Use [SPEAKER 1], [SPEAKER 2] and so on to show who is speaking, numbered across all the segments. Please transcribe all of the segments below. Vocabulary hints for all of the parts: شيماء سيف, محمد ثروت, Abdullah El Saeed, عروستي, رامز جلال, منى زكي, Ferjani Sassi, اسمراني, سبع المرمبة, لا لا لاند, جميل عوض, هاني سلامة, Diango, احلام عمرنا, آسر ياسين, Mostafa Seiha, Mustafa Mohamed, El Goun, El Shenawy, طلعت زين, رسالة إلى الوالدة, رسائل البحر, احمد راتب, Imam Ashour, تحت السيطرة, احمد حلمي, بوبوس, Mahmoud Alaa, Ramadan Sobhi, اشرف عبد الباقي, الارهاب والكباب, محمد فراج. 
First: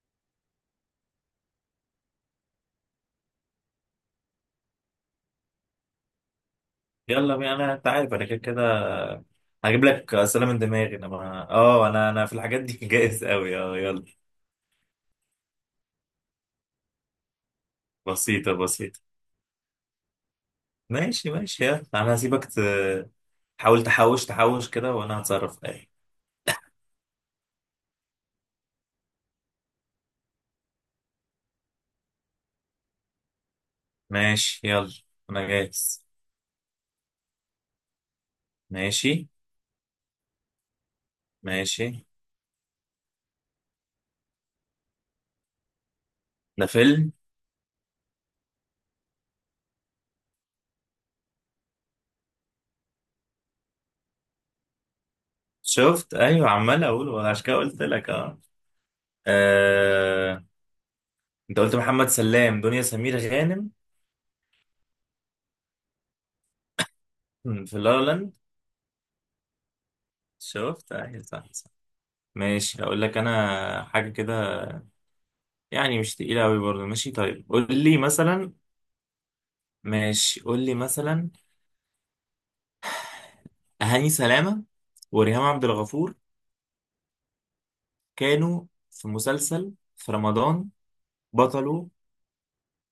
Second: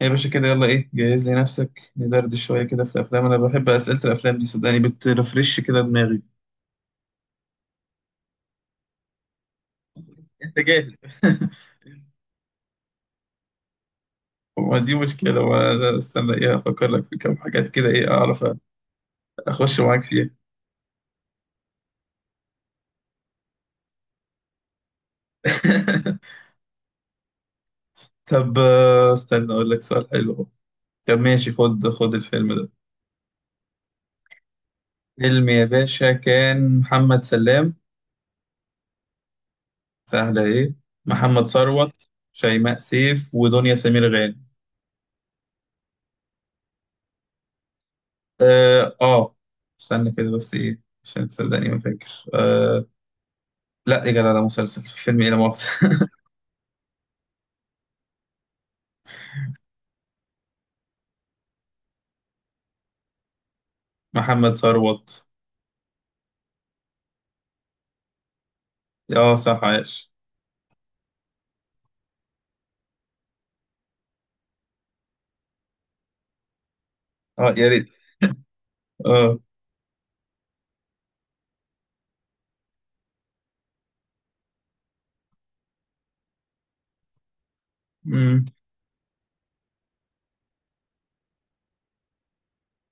[SPEAKER 1] يا باشا كده، يلا ايه، جهز لي نفسك ندردش شوية كده في الأفلام. أنا بحب أسئلة الأفلام دي، صدقني بترفرش كده دماغي.
[SPEAKER 2] يلا بينا. انا انت عارف انا كده كده هجيب لك اسئله
[SPEAKER 1] أنت
[SPEAKER 2] من
[SPEAKER 1] جاهز؟
[SPEAKER 2] دماغي. انا ما... اه انا انا في الحاجات دي جاهز قوي، اه يلا.
[SPEAKER 1] وما دي مشكلة، وأنا استنى ايه؟ أفكر لك في كام حاجات كده ايه أعرف
[SPEAKER 2] بسيطه بسيطه.
[SPEAKER 1] أخش معاك فيها.
[SPEAKER 2] ماشي ماشي يلا، انا هسيبك تحاول تحوش كده وانا هتصرف ايه.
[SPEAKER 1] طب استنى أقول لك سؤال حلو أهو. طب ماشي، خد الفيلم ده.
[SPEAKER 2] ماشي يلا، انا
[SPEAKER 1] فيلم يا
[SPEAKER 2] جاهز.
[SPEAKER 1] باشا كان محمد سلام.
[SPEAKER 2] ماشي
[SPEAKER 1] سهلة ايه. محمد
[SPEAKER 2] ماشي.
[SPEAKER 1] ثروت، شيماء سيف، ودنيا سمير غانم.
[SPEAKER 2] ده فيلم؟
[SPEAKER 1] اه استنى كده بس ايه عشان تصدقني ما فاكر لا يا جدع، ده مسلسل، فيلم ايه، لا مؤاخذة.
[SPEAKER 2] شفت، ايوه عمال اقول وانا عشان كده قلت لك. اه آه، انت قلت محمد سلام دنيا سمير غانم
[SPEAKER 1] محمد ثروت.
[SPEAKER 2] في لا لا لاند.
[SPEAKER 1] اه صح، عايش.
[SPEAKER 2] شفت، ايوه صح. ماشي هقول لك انا حاجه كده، يعني مش تقيله قوي برضه. ماشي طيب
[SPEAKER 1] اه
[SPEAKER 2] قول
[SPEAKER 1] يا ريت.
[SPEAKER 2] لي مثلا.
[SPEAKER 1] اه.
[SPEAKER 2] ماشي قول لي مثلا. هاني سلامه وريهام عبد الغفور
[SPEAKER 1] امم
[SPEAKER 2] كانوا في مسلسل في رمضان، بطله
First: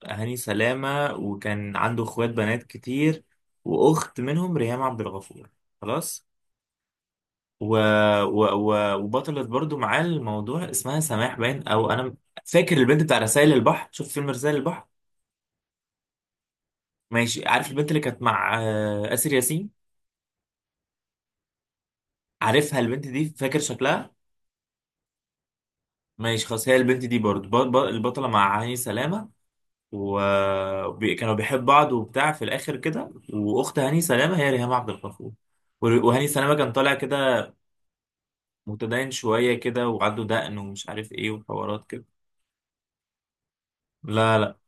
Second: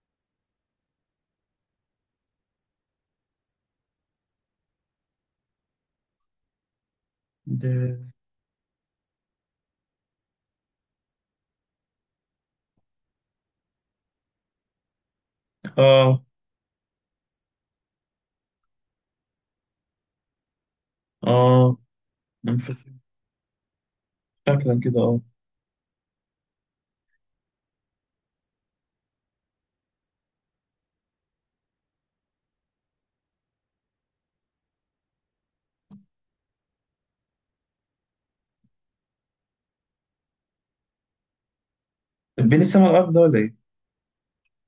[SPEAKER 2] هاني سلامه، وكان عنده اخوات بنات كتير، واخت منهم ريهام عبد الغفور، خلاص. و...
[SPEAKER 1] ده-
[SPEAKER 2] و... و... وبطلت برضه معاه الموضوع اسمها سماح، باين او انا فاكر البنت بتاع رسائل البحر. شوف فيلم رسائل البحر.
[SPEAKER 1] اه
[SPEAKER 2] ماشي، عارف البنت اللي كانت مع آسر ياسين؟
[SPEAKER 1] اه. أنا مش
[SPEAKER 2] عارفها
[SPEAKER 1] فاكر.
[SPEAKER 2] البنت دي؟ فاكر شكلها؟
[SPEAKER 1] شكلا كده اه.
[SPEAKER 2] ماشي خلاص، هي البنت دي برضو البطلة مع هاني سلامة، وكانوا بيحب بعض وبتاع في الآخر كده، وأخت هاني سلامة هي ريهام عبد الغفور. وهاني سلامة كان طالع كده متدين شوية كده، وعنده دقن ومش عارف إيه وحوارات كده.
[SPEAKER 1] طب بين السما والارض ده ولا ايه؟
[SPEAKER 2] لا لا.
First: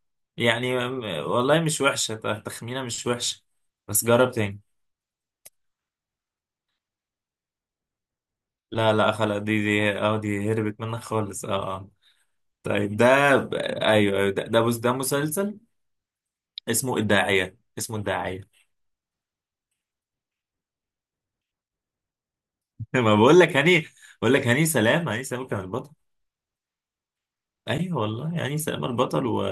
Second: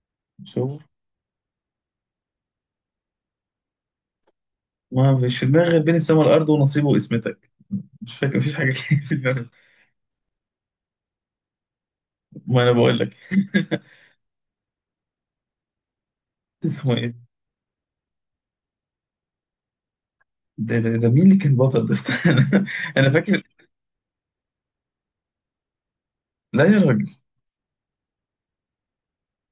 [SPEAKER 1] مش هو.
[SPEAKER 2] يعني م- والله مش وحشة، تخمينة مش وحشة، بس جرب تاني.
[SPEAKER 1] ما فيش في دماغي غير بين السما والارض ونصيبه واسمتك. مش فاكر، مفيش حاجه
[SPEAKER 2] لا
[SPEAKER 1] كده
[SPEAKER 2] لا
[SPEAKER 1] في
[SPEAKER 2] خلاص،
[SPEAKER 1] دماغي.
[SPEAKER 2] دي اه دي هربت منك خالص اه اه.
[SPEAKER 1] ما انا
[SPEAKER 2] طيب
[SPEAKER 1] بقول لك.
[SPEAKER 2] ده ايوه ايوه ده ده، ده مسلسل.
[SPEAKER 1] اسمه
[SPEAKER 2] اسمه
[SPEAKER 1] ايه؟
[SPEAKER 2] الداعية، اسمه الداعية.
[SPEAKER 1] ده مين اللي كان بطل ده؟ استنى انا
[SPEAKER 2] ما بقول
[SPEAKER 1] فاكر.
[SPEAKER 2] لك هاني، بقول لك هاني سلام، هاني سلام كان البطل.
[SPEAKER 1] لا يا راجل.
[SPEAKER 2] ايوه والله هاني سلام البطل و...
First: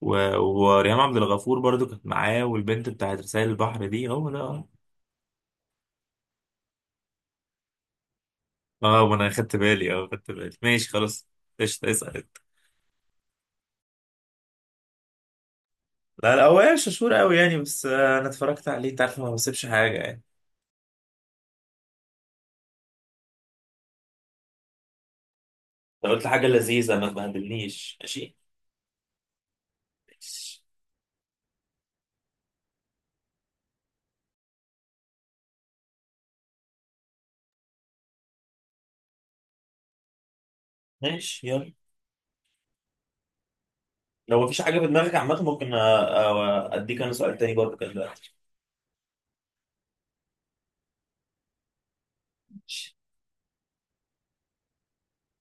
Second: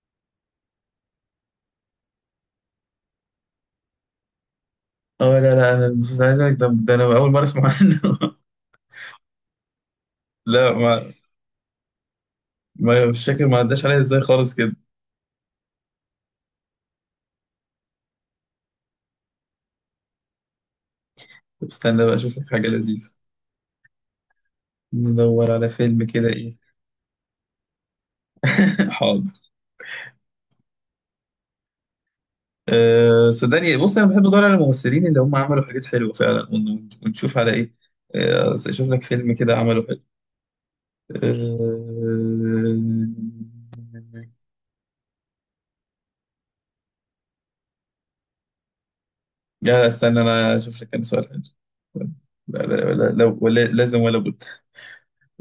[SPEAKER 2] و... وريهام عبد الغفور برضو كانت معاه، والبنت بتاعت رسائل البحر دي هو ده اه.
[SPEAKER 1] اه لا لا، انا مش عايز اقولك. ده انا اول مره اسمع عنه.
[SPEAKER 2] اه، ما انا خدت بالي اه خدت بالي،
[SPEAKER 1] لا
[SPEAKER 2] ماشي
[SPEAKER 1] ما
[SPEAKER 2] خلاص. قشطة، اسأل انت.
[SPEAKER 1] ما مش فاكر، ما عداش عليا ازاي خالص كده.
[SPEAKER 2] لا لا، هو يعني شطور قوي يعني، بس انا اتفرجت عليه انت عارف، ما بسيبش حاجة يعني.
[SPEAKER 1] طب استنى بقى اشوف لك حاجه لذيذه، ندور على فيلم
[SPEAKER 2] لو قلت
[SPEAKER 1] كده
[SPEAKER 2] حاجة
[SPEAKER 1] ايه.
[SPEAKER 2] لذيذة ما تبهدلنيش، ماشي.
[SPEAKER 1] حاضر.
[SPEAKER 2] ماشي.
[SPEAKER 1] أه صدقني، بص انا بحب ادور على الممثلين اللي هم عملوا حاجات حلوه فعلا ونشوف على ايه. اشوف لك فيلم كده عمله حلو.
[SPEAKER 2] ماشي يلا.
[SPEAKER 1] أه...
[SPEAKER 2] لو مفيش حاجة في دماغك عامة، ممكن أديك أنا سؤال تاني برضه كده دلوقتي.
[SPEAKER 1] لا استنى انا اشوف لك انا سؤال حلو. لا لا لا، لا ولا لازم ولا بد.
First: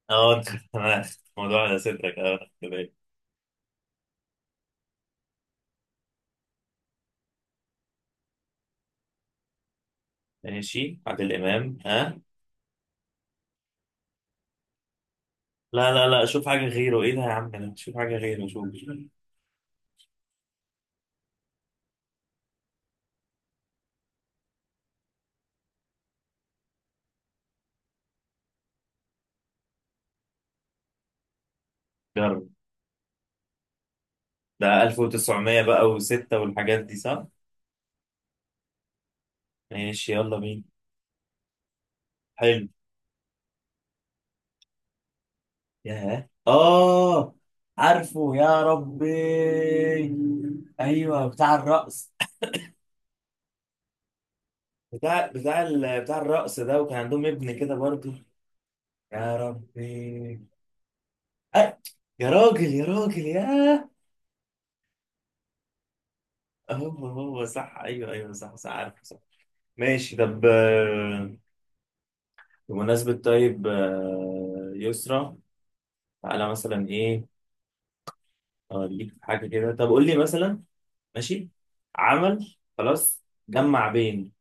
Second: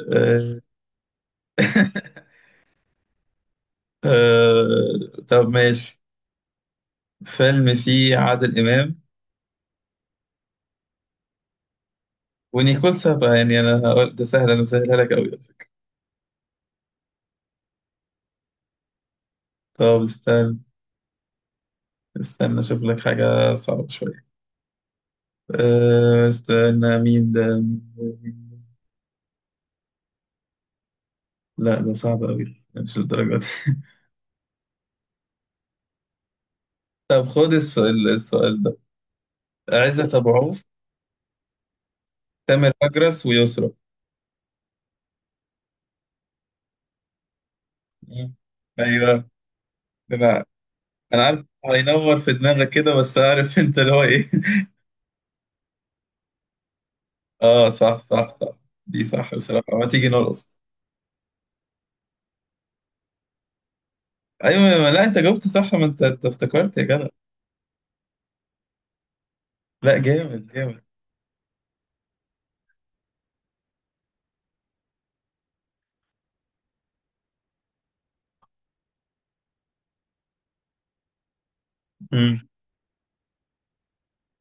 [SPEAKER 2] اه انت،
[SPEAKER 1] أه...
[SPEAKER 2] انا الموضوع على صدرك اه كده.
[SPEAKER 1] طب ماشي. فيلم فيه عادل إمام
[SPEAKER 2] ماشي عادل امام، ها.
[SPEAKER 1] ونيكول سابا. يعني أنا هقول ده سهل، أنا مسهلها لك أوي على فكرة.
[SPEAKER 2] لا لا لا، شوف حاجه غيره، ايه ده يا عم، انا شوف حاجه غيره، شوف.
[SPEAKER 1] طب استنى أشوف لك حاجة صعبة شوية. استنى مين ده. لا ده صعب
[SPEAKER 2] جرب.
[SPEAKER 1] أوي، مش للدرجة دي.
[SPEAKER 2] ده 1900 بقى و6 والحاجات دي صح.
[SPEAKER 1] طب خد السؤال ده.
[SPEAKER 2] ماشي
[SPEAKER 1] عزت أبو
[SPEAKER 2] يلا
[SPEAKER 1] عوف،
[SPEAKER 2] بينا. حلو.
[SPEAKER 1] تامر أجرس، ويسرا.
[SPEAKER 2] ياه، اه
[SPEAKER 1] مم.
[SPEAKER 2] عارفه يا ربي.
[SPEAKER 1] أيوه. أنا أنا
[SPEAKER 2] ايوه
[SPEAKER 1] عارف،
[SPEAKER 2] بتاع الرقص.
[SPEAKER 1] هينور في دماغك كده، بس عارف أنت اللي هو إيه.
[SPEAKER 2] بتاع ال... بتاع الرقص ده، وكان عندهم ابن
[SPEAKER 1] آه
[SPEAKER 2] كده
[SPEAKER 1] صح
[SPEAKER 2] برضه.
[SPEAKER 1] صح صح. دي صح
[SPEAKER 2] يا
[SPEAKER 1] بصراحة، ما تيجي
[SPEAKER 2] ربي.
[SPEAKER 1] نرقص.
[SPEAKER 2] أه. يا راجل يا راجل ياه.
[SPEAKER 1] ايوه، لا انت جاوبت صح، ما انت أنت افتكرت يا جدع.
[SPEAKER 2] هو صح، ايوه ايوه صح صح، عارف صح.
[SPEAKER 1] لا
[SPEAKER 2] ماشي طب
[SPEAKER 1] جامد جامد.
[SPEAKER 2] آه، بمناسبة طيب آه، يسرا. تعالى مثلا ايه، اوريك حاجة كده، طب قول لي مثلا. ماشي.
[SPEAKER 1] مم.
[SPEAKER 2] عمل خلاص جمع بين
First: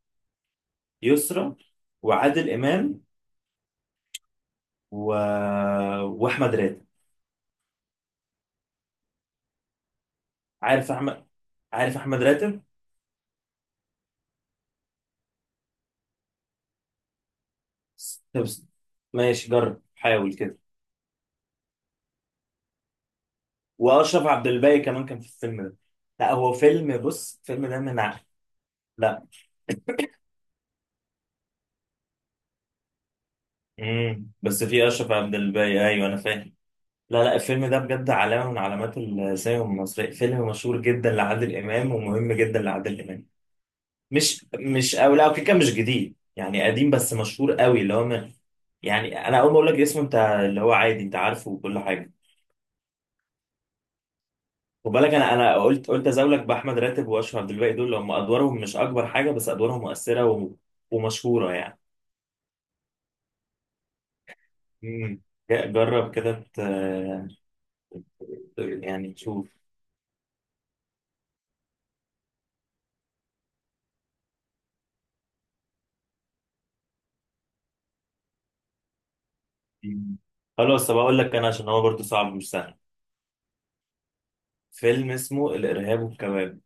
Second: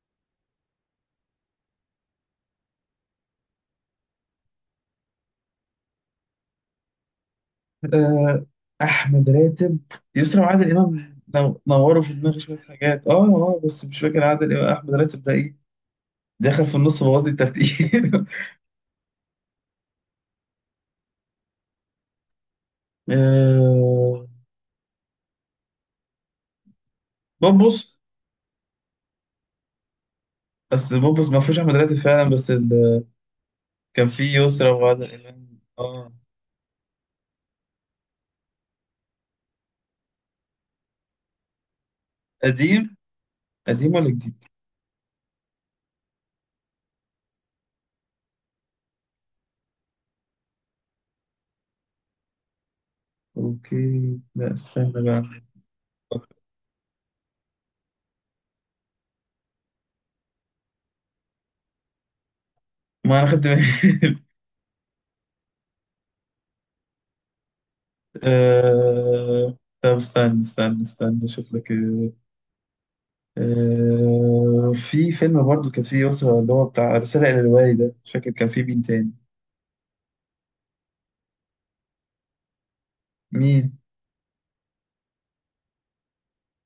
[SPEAKER 2] يسرا وعادل امام و... واحمد راتب.
[SPEAKER 1] آه، احمد راتب، يسرا وعادل
[SPEAKER 2] عارف
[SPEAKER 1] امام
[SPEAKER 2] احمد، عارف
[SPEAKER 1] نوروا في
[SPEAKER 2] احمد
[SPEAKER 1] دماغي شويه
[SPEAKER 2] راتب.
[SPEAKER 1] حاجات اه اه، بس مش فاكر عادل امام احمد راتب ده ايه. دخل في النص بوظ لي الترتيب.
[SPEAKER 2] طب ماشي جرب حاول كده.
[SPEAKER 1] آه،
[SPEAKER 2] واشرف عبد الباقي كمان كان في الفيلم ده. لا هو فيلم، بص الفيلم ده
[SPEAKER 1] بوبوس.
[SPEAKER 2] لا.
[SPEAKER 1] بس بوبوس ما فيهوش احمد راتب فعلا، بس ال... كان
[SPEAKER 2] امم،
[SPEAKER 1] فيه
[SPEAKER 2] بس
[SPEAKER 1] يسرا
[SPEAKER 2] في اشرف
[SPEAKER 1] وعادل
[SPEAKER 2] عبد
[SPEAKER 1] امام
[SPEAKER 2] الباقي، ايوه
[SPEAKER 1] اه.
[SPEAKER 2] انا فاهم. لا لا، الفيلم ده بجد علامه من علامات السينما المصريه، فيلم مشهور جدا لعادل امام، ومهم جدا
[SPEAKER 1] قديم،
[SPEAKER 2] لعادل امام.
[SPEAKER 1] قديم ولا جديد؟
[SPEAKER 2] مش مش او لا كده كده مش جديد، يعني قديم بس مشهور قوي، اللي هو من، يعني انا اول ما اقول لك اسمه انت اللي هو عادي انت عارفه وكل حاجه.
[SPEAKER 1] اوكي لا
[SPEAKER 2] خد
[SPEAKER 1] استنى
[SPEAKER 2] بالك،
[SPEAKER 1] بقى.
[SPEAKER 2] انا قلت، قلت ازولك باحمد راتب واشرف عبد الباقي، دول اللي هم ادوارهم مش اكبر حاجه بس ادوارهم مؤثره و... ومشهوره يعني.
[SPEAKER 1] ما انا خدت بالي.
[SPEAKER 2] امم. جرب كده يعني تشوف.
[SPEAKER 1] طب استنى اشوف لك. في فيلم برضو كان فيه يسرا اللي هو بتاع رسالة إلى الوالدة، مش فاكر كان فيه مين تاني.
[SPEAKER 2] خلاص طب اقول لك انا، عشان هو برضه صعب مش سهل.
[SPEAKER 1] مين.
[SPEAKER 2] فيلم اسمه الارهاب والكباب.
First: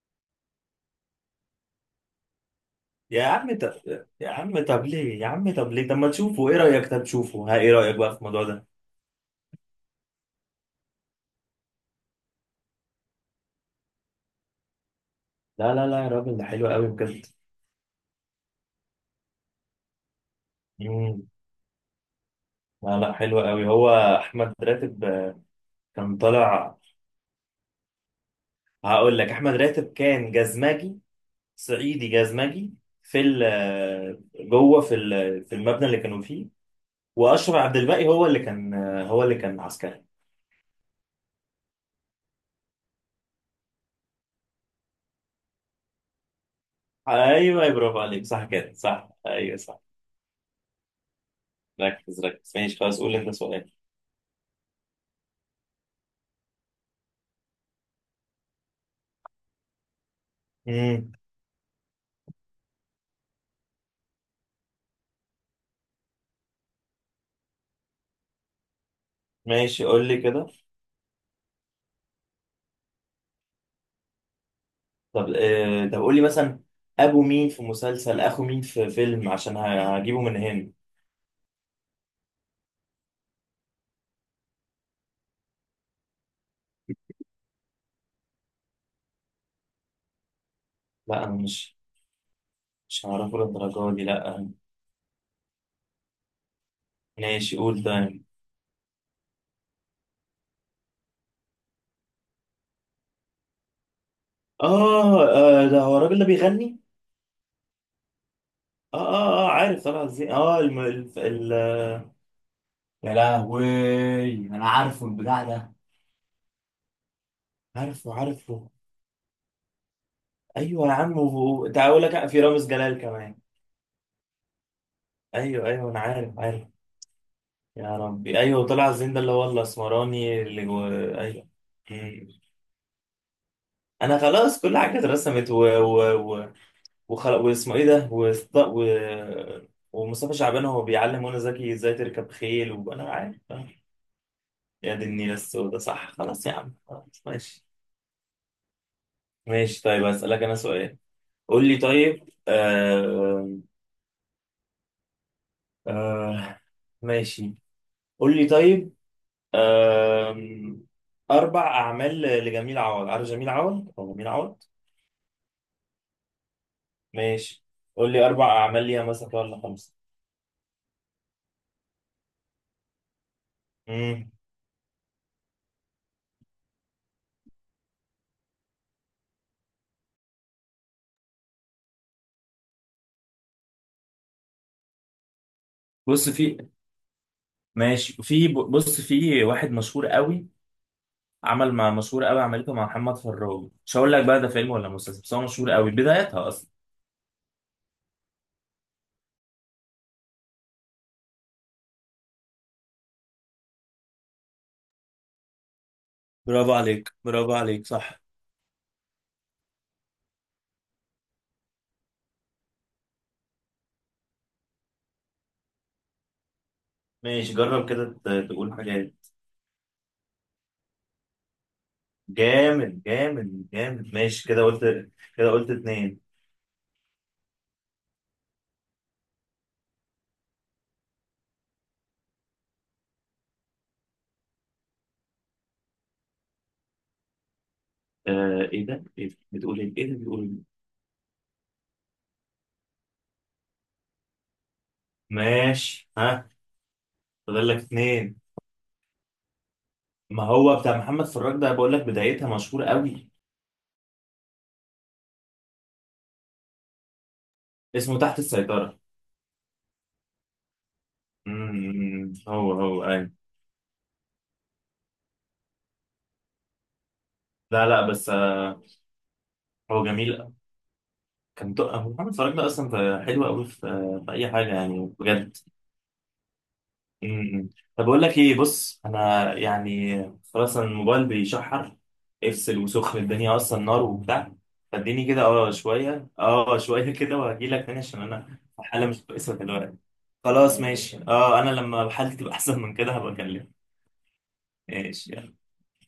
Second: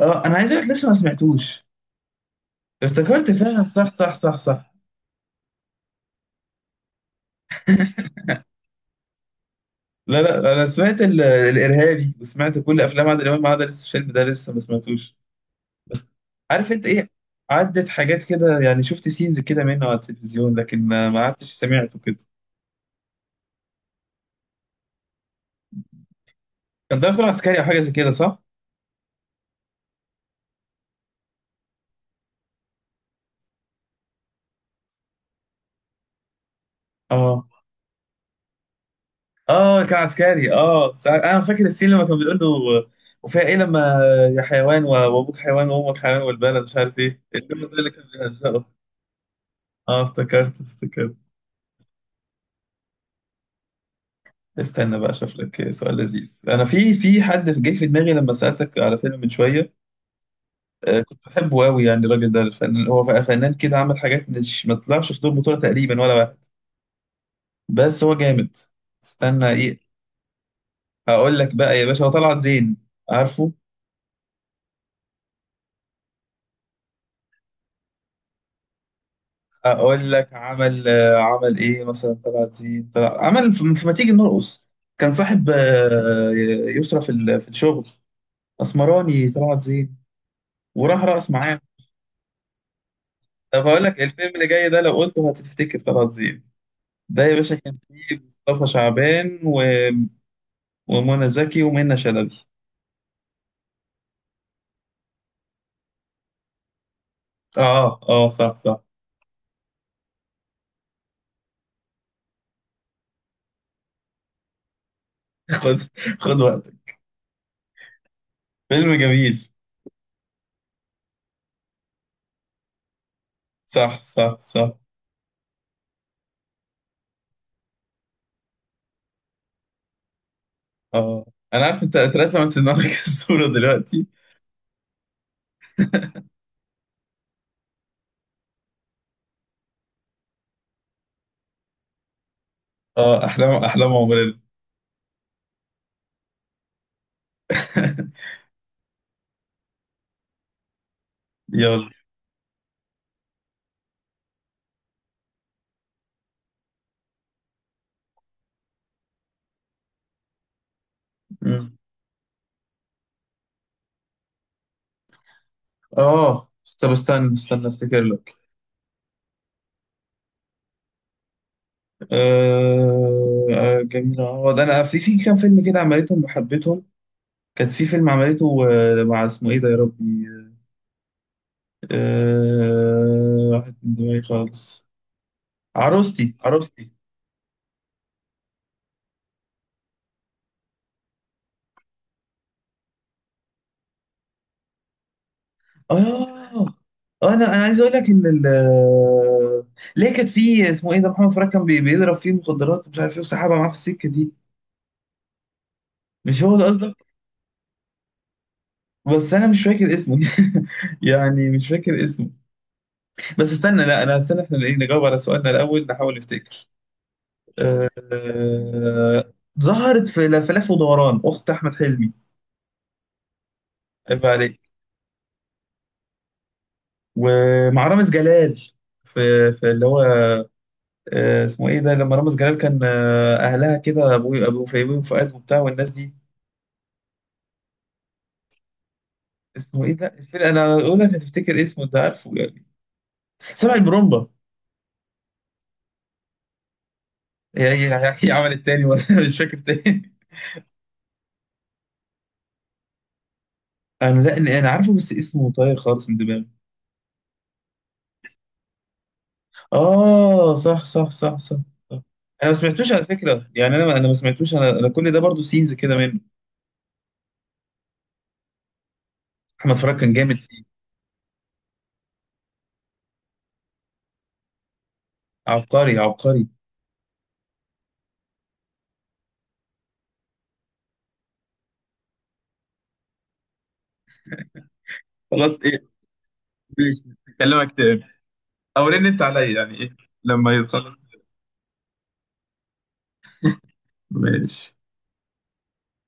[SPEAKER 1] اه انا عايز اقول لك لسه ما سمعتوش.
[SPEAKER 2] يا
[SPEAKER 1] افتكرت
[SPEAKER 2] عم
[SPEAKER 1] فعلا
[SPEAKER 2] طب،
[SPEAKER 1] صح صح
[SPEAKER 2] يا
[SPEAKER 1] صح
[SPEAKER 2] عم
[SPEAKER 1] صح.
[SPEAKER 2] طب ليه، يا عم طب ليه، طب ما تشوفه، ايه رايك، طب تشوفه، ها، ايه رايك بقى في الموضوع ده.
[SPEAKER 1] لا لا انا سمعت الارهابي وسمعت كل افلام عادل امام ما عدا لسه الفيلم ده لسه ما سمعتوش.
[SPEAKER 2] لا لا لا يا
[SPEAKER 1] بس
[SPEAKER 2] راجل، ده حلو
[SPEAKER 1] عارف انت
[SPEAKER 2] قوي
[SPEAKER 1] ايه،
[SPEAKER 2] بجد.
[SPEAKER 1] عدت حاجات كده يعني، شفت سينز كده منه على التلفزيون، لكن ما ما
[SPEAKER 2] امم.
[SPEAKER 1] عدتش سمعته كده.
[SPEAKER 2] لا لا، حلو قوي هو. احمد راتب آه، كان طالع.
[SPEAKER 1] كان ده فيلم عسكري او حاجه زي كده صح؟
[SPEAKER 2] هقول لك، احمد راتب كان جزمجي، صعيدي جزمجي في ال آه، جوه في المبنى اللي كانوا فيه.
[SPEAKER 1] اه
[SPEAKER 2] واشرف عبد الباقي هو اللي كان آه، هو اللي كان
[SPEAKER 1] اه كان
[SPEAKER 2] عسكري.
[SPEAKER 1] عسكري اه. انا فاكر السين لما كان بيقول له وفيها ايه لما، يا حيوان وابوك حيوان وامك حيوان والبلد مش عارف ايه،
[SPEAKER 2] ايوه
[SPEAKER 1] الجمله دي
[SPEAKER 2] أيوة،
[SPEAKER 1] اللي
[SPEAKER 2] برافو
[SPEAKER 1] كان
[SPEAKER 2] عليك، صح
[SPEAKER 1] بيهزقه.
[SPEAKER 2] كده صح، ايوه صح.
[SPEAKER 1] اه افتكرت افتكرت.
[SPEAKER 2] ركز ماشي خلاص، قول لي انت سؤال.
[SPEAKER 1] استنى بقى اشوف لك سؤال لذيذ. انا في حد جه في دماغي لما سالتك على فيلم من شويه. آه
[SPEAKER 2] امم.
[SPEAKER 1] كنت بحبه قوي يعني، الراجل ده الفنان، هو فنان كده، عمل حاجات مش ما طلعش في دور بطوله تقريبا ولا واحد، بس هو جامد. استنى
[SPEAKER 2] ماشي
[SPEAKER 1] ايه.
[SPEAKER 2] قول لي كده.
[SPEAKER 1] هقول لك بقى يا باشا، هو طلعت زين، عارفه.
[SPEAKER 2] طب آه، طب قول لي مثلا، ابو مين في مسلسل، اخو مين في فيلم، عشان
[SPEAKER 1] اقول
[SPEAKER 2] هجيبه
[SPEAKER 1] لك
[SPEAKER 2] من هنا.
[SPEAKER 1] عمل عمل ايه مثلا طلعت زين، طلع عمل في ما تيجي نرقص. كان صاحب يسرى في الشغل، اسمراني طلعت زين، وراح
[SPEAKER 2] لا
[SPEAKER 1] رقص
[SPEAKER 2] انا
[SPEAKER 1] معاه.
[SPEAKER 2] مش هعرفه
[SPEAKER 1] طب هقول
[SPEAKER 2] للدرجه
[SPEAKER 1] لك
[SPEAKER 2] دي،
[SPEAKER 1] الفيلم
[SPEAKER 2] لا.
[SPEAKER 1] اللي جاي ده، لو قلته هتفتكر طلعت زين. ده يا باشا
[SPEAKER 2] ماشي
[SPEAKER 1] كان
[SPEAKER 2] قول ده.
[SPEAKER 1] فيه مصطفى شعبان ومنى زكي ومنى شلبي.
[SPEAKER 2] اه آه، ده هو الراجل اللي بيغني.
[SPEAKER 1] اه اه صح صح.
[SPEAKER 2] اه اه اه عارف طبعا ازاي، اه الم... ال... ال... يا لهوي، انا عارفه البتاع ده.
[SPEAKER 1] خد، خد وقتك.
[SPEAKER 2] عارفه عارفه.
[SPEAKER 1] فيلم جميل.
[SPEAKER 2] ايوه يا عم، تعال اقول لك في رامز جلال كمان.
[SPEAKER 1] صح صح صح.
[SPEAKER 2] ايوه ايوه انا عارف عارف. يا ربي ايوه طلع الزين ده اللي هو الاسمراني اللي و...
[SPEAKER 1] اه
[SPEAKER 2] ايوه.
[SPEAKER 1] انا عارف انت
[SPEAKER 2] مم.
[SPEAKER 1] اترسمت في دماغك الصورة دلوقتي.
[SPEAKER 2] انا خلاص كل حاجه اترسمت و... و... و... وخل... واسمه ايه ده وست... و... ومصطفى شعبان هو بيعلم منى زكي ازاي تركب خيل وانا
[SPEAKER 1] اه
[SPEAKER 2] عارف
[SPEAKER 1] احلام،
[SPEAKER 2] آه.
[SPEAKER 1] احلام عمرنا.
[SPEAKER 2] يا دي النيله السوداء، صح، خلاص يا عم خلاص ماشي. ماشي طيب، اسالك انا سؤال. قول لي
[SPEAKER 1] يلا.
[SPEAKER 2] طيب آه... آه... ماشي. قول لي طيب، أم، أربع
[SPEAKER 1] مم.
[SPEAKER 2] أعمال لجميل عوض. عارف جميل عوض أو جميل عوض.
[SPEAKER 1] اه طب استنى
[SPEAKER 2] ماشي.
[SPEAKER 1] استنى افتكر
[SPEAKER 2] قول لي
[SPEAKER 1] لك.
[SPEAKER 2] أربع أعمال ليها مثلا كده، ولا خمسة.
[SPEAKER 1] جميل
[SPEAKER 2] مم.
[SPEAKER 1] عوض، انا في كام فيلم كده عملتهم وحبيتهم. كان في فيلم عملته مع اسمه ايه ده يا ربي، واحد من دماغي خالص،
[SPEAKER 2] بص
[SPEAKER 1] عروستي
[SPEAKER 2] في،
[SPEAKER 1] عروستي.
[SPEAKER 2] ماشي في، بص في واحد مشهور قوي، عمل مع مشهور قوي، عملته مع محمد فراج، مش هقول لك بقى ده فيلم ولا مسلسل، بس هو مشهور قوي بدايتها
[SPEAKER 1] اه
[SPEAKER 2] أصلا.
[SPEAKER 1] انا عايز اقول لك ان ال ليه كانت في اسمه ايه ده، محمد فراج كان بيضرب فيه مخدرات ومش عارف ايه، وسحبها معاه في السكه دي. مش هو ده
[SPEAKER 2] برافو
[SPEAKER 1] قصدك؟
[SPEAKER 2] عليك، برافو عليك صح.
[SPEAKER 1] بس انا مش فاكر اسمه. يعني مش فاكر اسمه، بس استنى لا انا استنى احنا ايه نجاوب على سؤالنا الاول نحاول نفتكر.
[SPEAKER 2] ماشي جرب
[SPEAKER 1] آه،
[SPEAKER 2] كده تقول حاجة.
[SPEAKER 1] آه، ظهرت في لفلف ودوران اخت احمد حلمي.
[SPEAKER 2] جامد جامد جامد،
[SPEAKER 1] عيب
[SPEAKER 2] ماشي كده
[SPEAKER 1] عليك.
[SPEAKER 2] قلت، كده قلت اتنين.
[SPEAKER 1] ومع رامز جلال في اللي هو اسمه ايه ده، لما رامز جلال كان اهلها كده، ابو فيبي وفؤاد وبتاع والناس دي.
[SPEAKER 2] آه ايه ده؟ ايه ده؟ بتقول
[SPEAKER 1] اسمه ايه
[SPEAKER 2] ايه؟
[SPEAKER 1] ده
[SPEAKER 2] ايه ده بتقول
[SPEAKER 1] الفيلم،
[SPEAKER 2] إيه؟
[SPEAKER 1] انا اقول لك هتفتكر اسمه، انت عارفه يعني. سبع المرمبة.
[SPEAKER 2] ماشي ها، فاضل
[SPEAKER 1] هي
[SPEAKER 2] لك
[SPEAKER 1] هي هي
[SPEAKER 2] اتنين.
[SPEAKER 1] عملت تاني ولا مش فاكر تاني.
[SPEAKER 2] ما هو بتاع محمد فراج ده بقول لك بدايتها مشهورة قوي.
[SPEAKER 1] انا لا انا عارفه، بس اسمه طاير خالص من دماغي.
[SPEAKER 2] اسمه تحت السيطرة.
[SPEAKER 1] آه صح صح صح صح، صح.
[SPEAKER 2] امم،
[SPEAKER 1] أنا ما
[SPEAKER 2] هو
[SPEAKER 1] سمعتوش على
[SPEAKER 2] هو اي.
[SPEAKER 1] فكرة يعني، أنا ما سمعتوش، أنا كل ده برضو سينز كده منه.
[SPEAKER 2] لا لا، بس آه،
[SPEAKER 1] أحمد فراج
[SPEAKER 2] هو
[SPEAKER 1] كان جامد
[SPEAKER 2] جميل.
[SPEAKER 1] فيه،
[SPEAKER 2] كان تو-، هو محمد فراج ده اصلا حلو قوي في آه، في اي حاجة يعني بجد.
[SPEAKER 1] عبقري عبقري.
[SPEAKER 2] امم. طب بقول لك ايه، بص انا يعني خلاص، أنا الموبايل بيشحر، افصل وسخن الدنيا اصلا نار وبتاع، فاديني كده
[SPEAKER 1] خلاص
[SPEAKER 2] اه
[SPEAKER 1] ايه،
[SPEAKER 2] شوية، اه
[SPEAKER 1] ماشي،
[SPEAKER 2] شوية كده
[SPEAKER 1] هكلمك
[SPEAKER 2] وهجيلك تاني،
[SPEAKER 1] تاني
[SPEAKER 2] عشان انا في
[SPEAKER 1] او رن
[SPEAKER 2] حالة
[SPEAKER 1] انت
[SPEAKER 2] مش
[SPEAKER 1] عليا
[SPEAKER 2] كويسة
[SPEAKER 1] يعني
[SPEAKER 2] دلوقتي.
[SPEAKER 1] ايه لما
[SPEAKER 2] خلاص
[SPEAKER 1] يتخلص.
[SPEAKER 2] ماشي، اه انا لما حالتي تبقى احسن من كده هبقى اكلمك.
[SPEAKER 1] ماشي
[SPEAKER 2] ماشي يلا.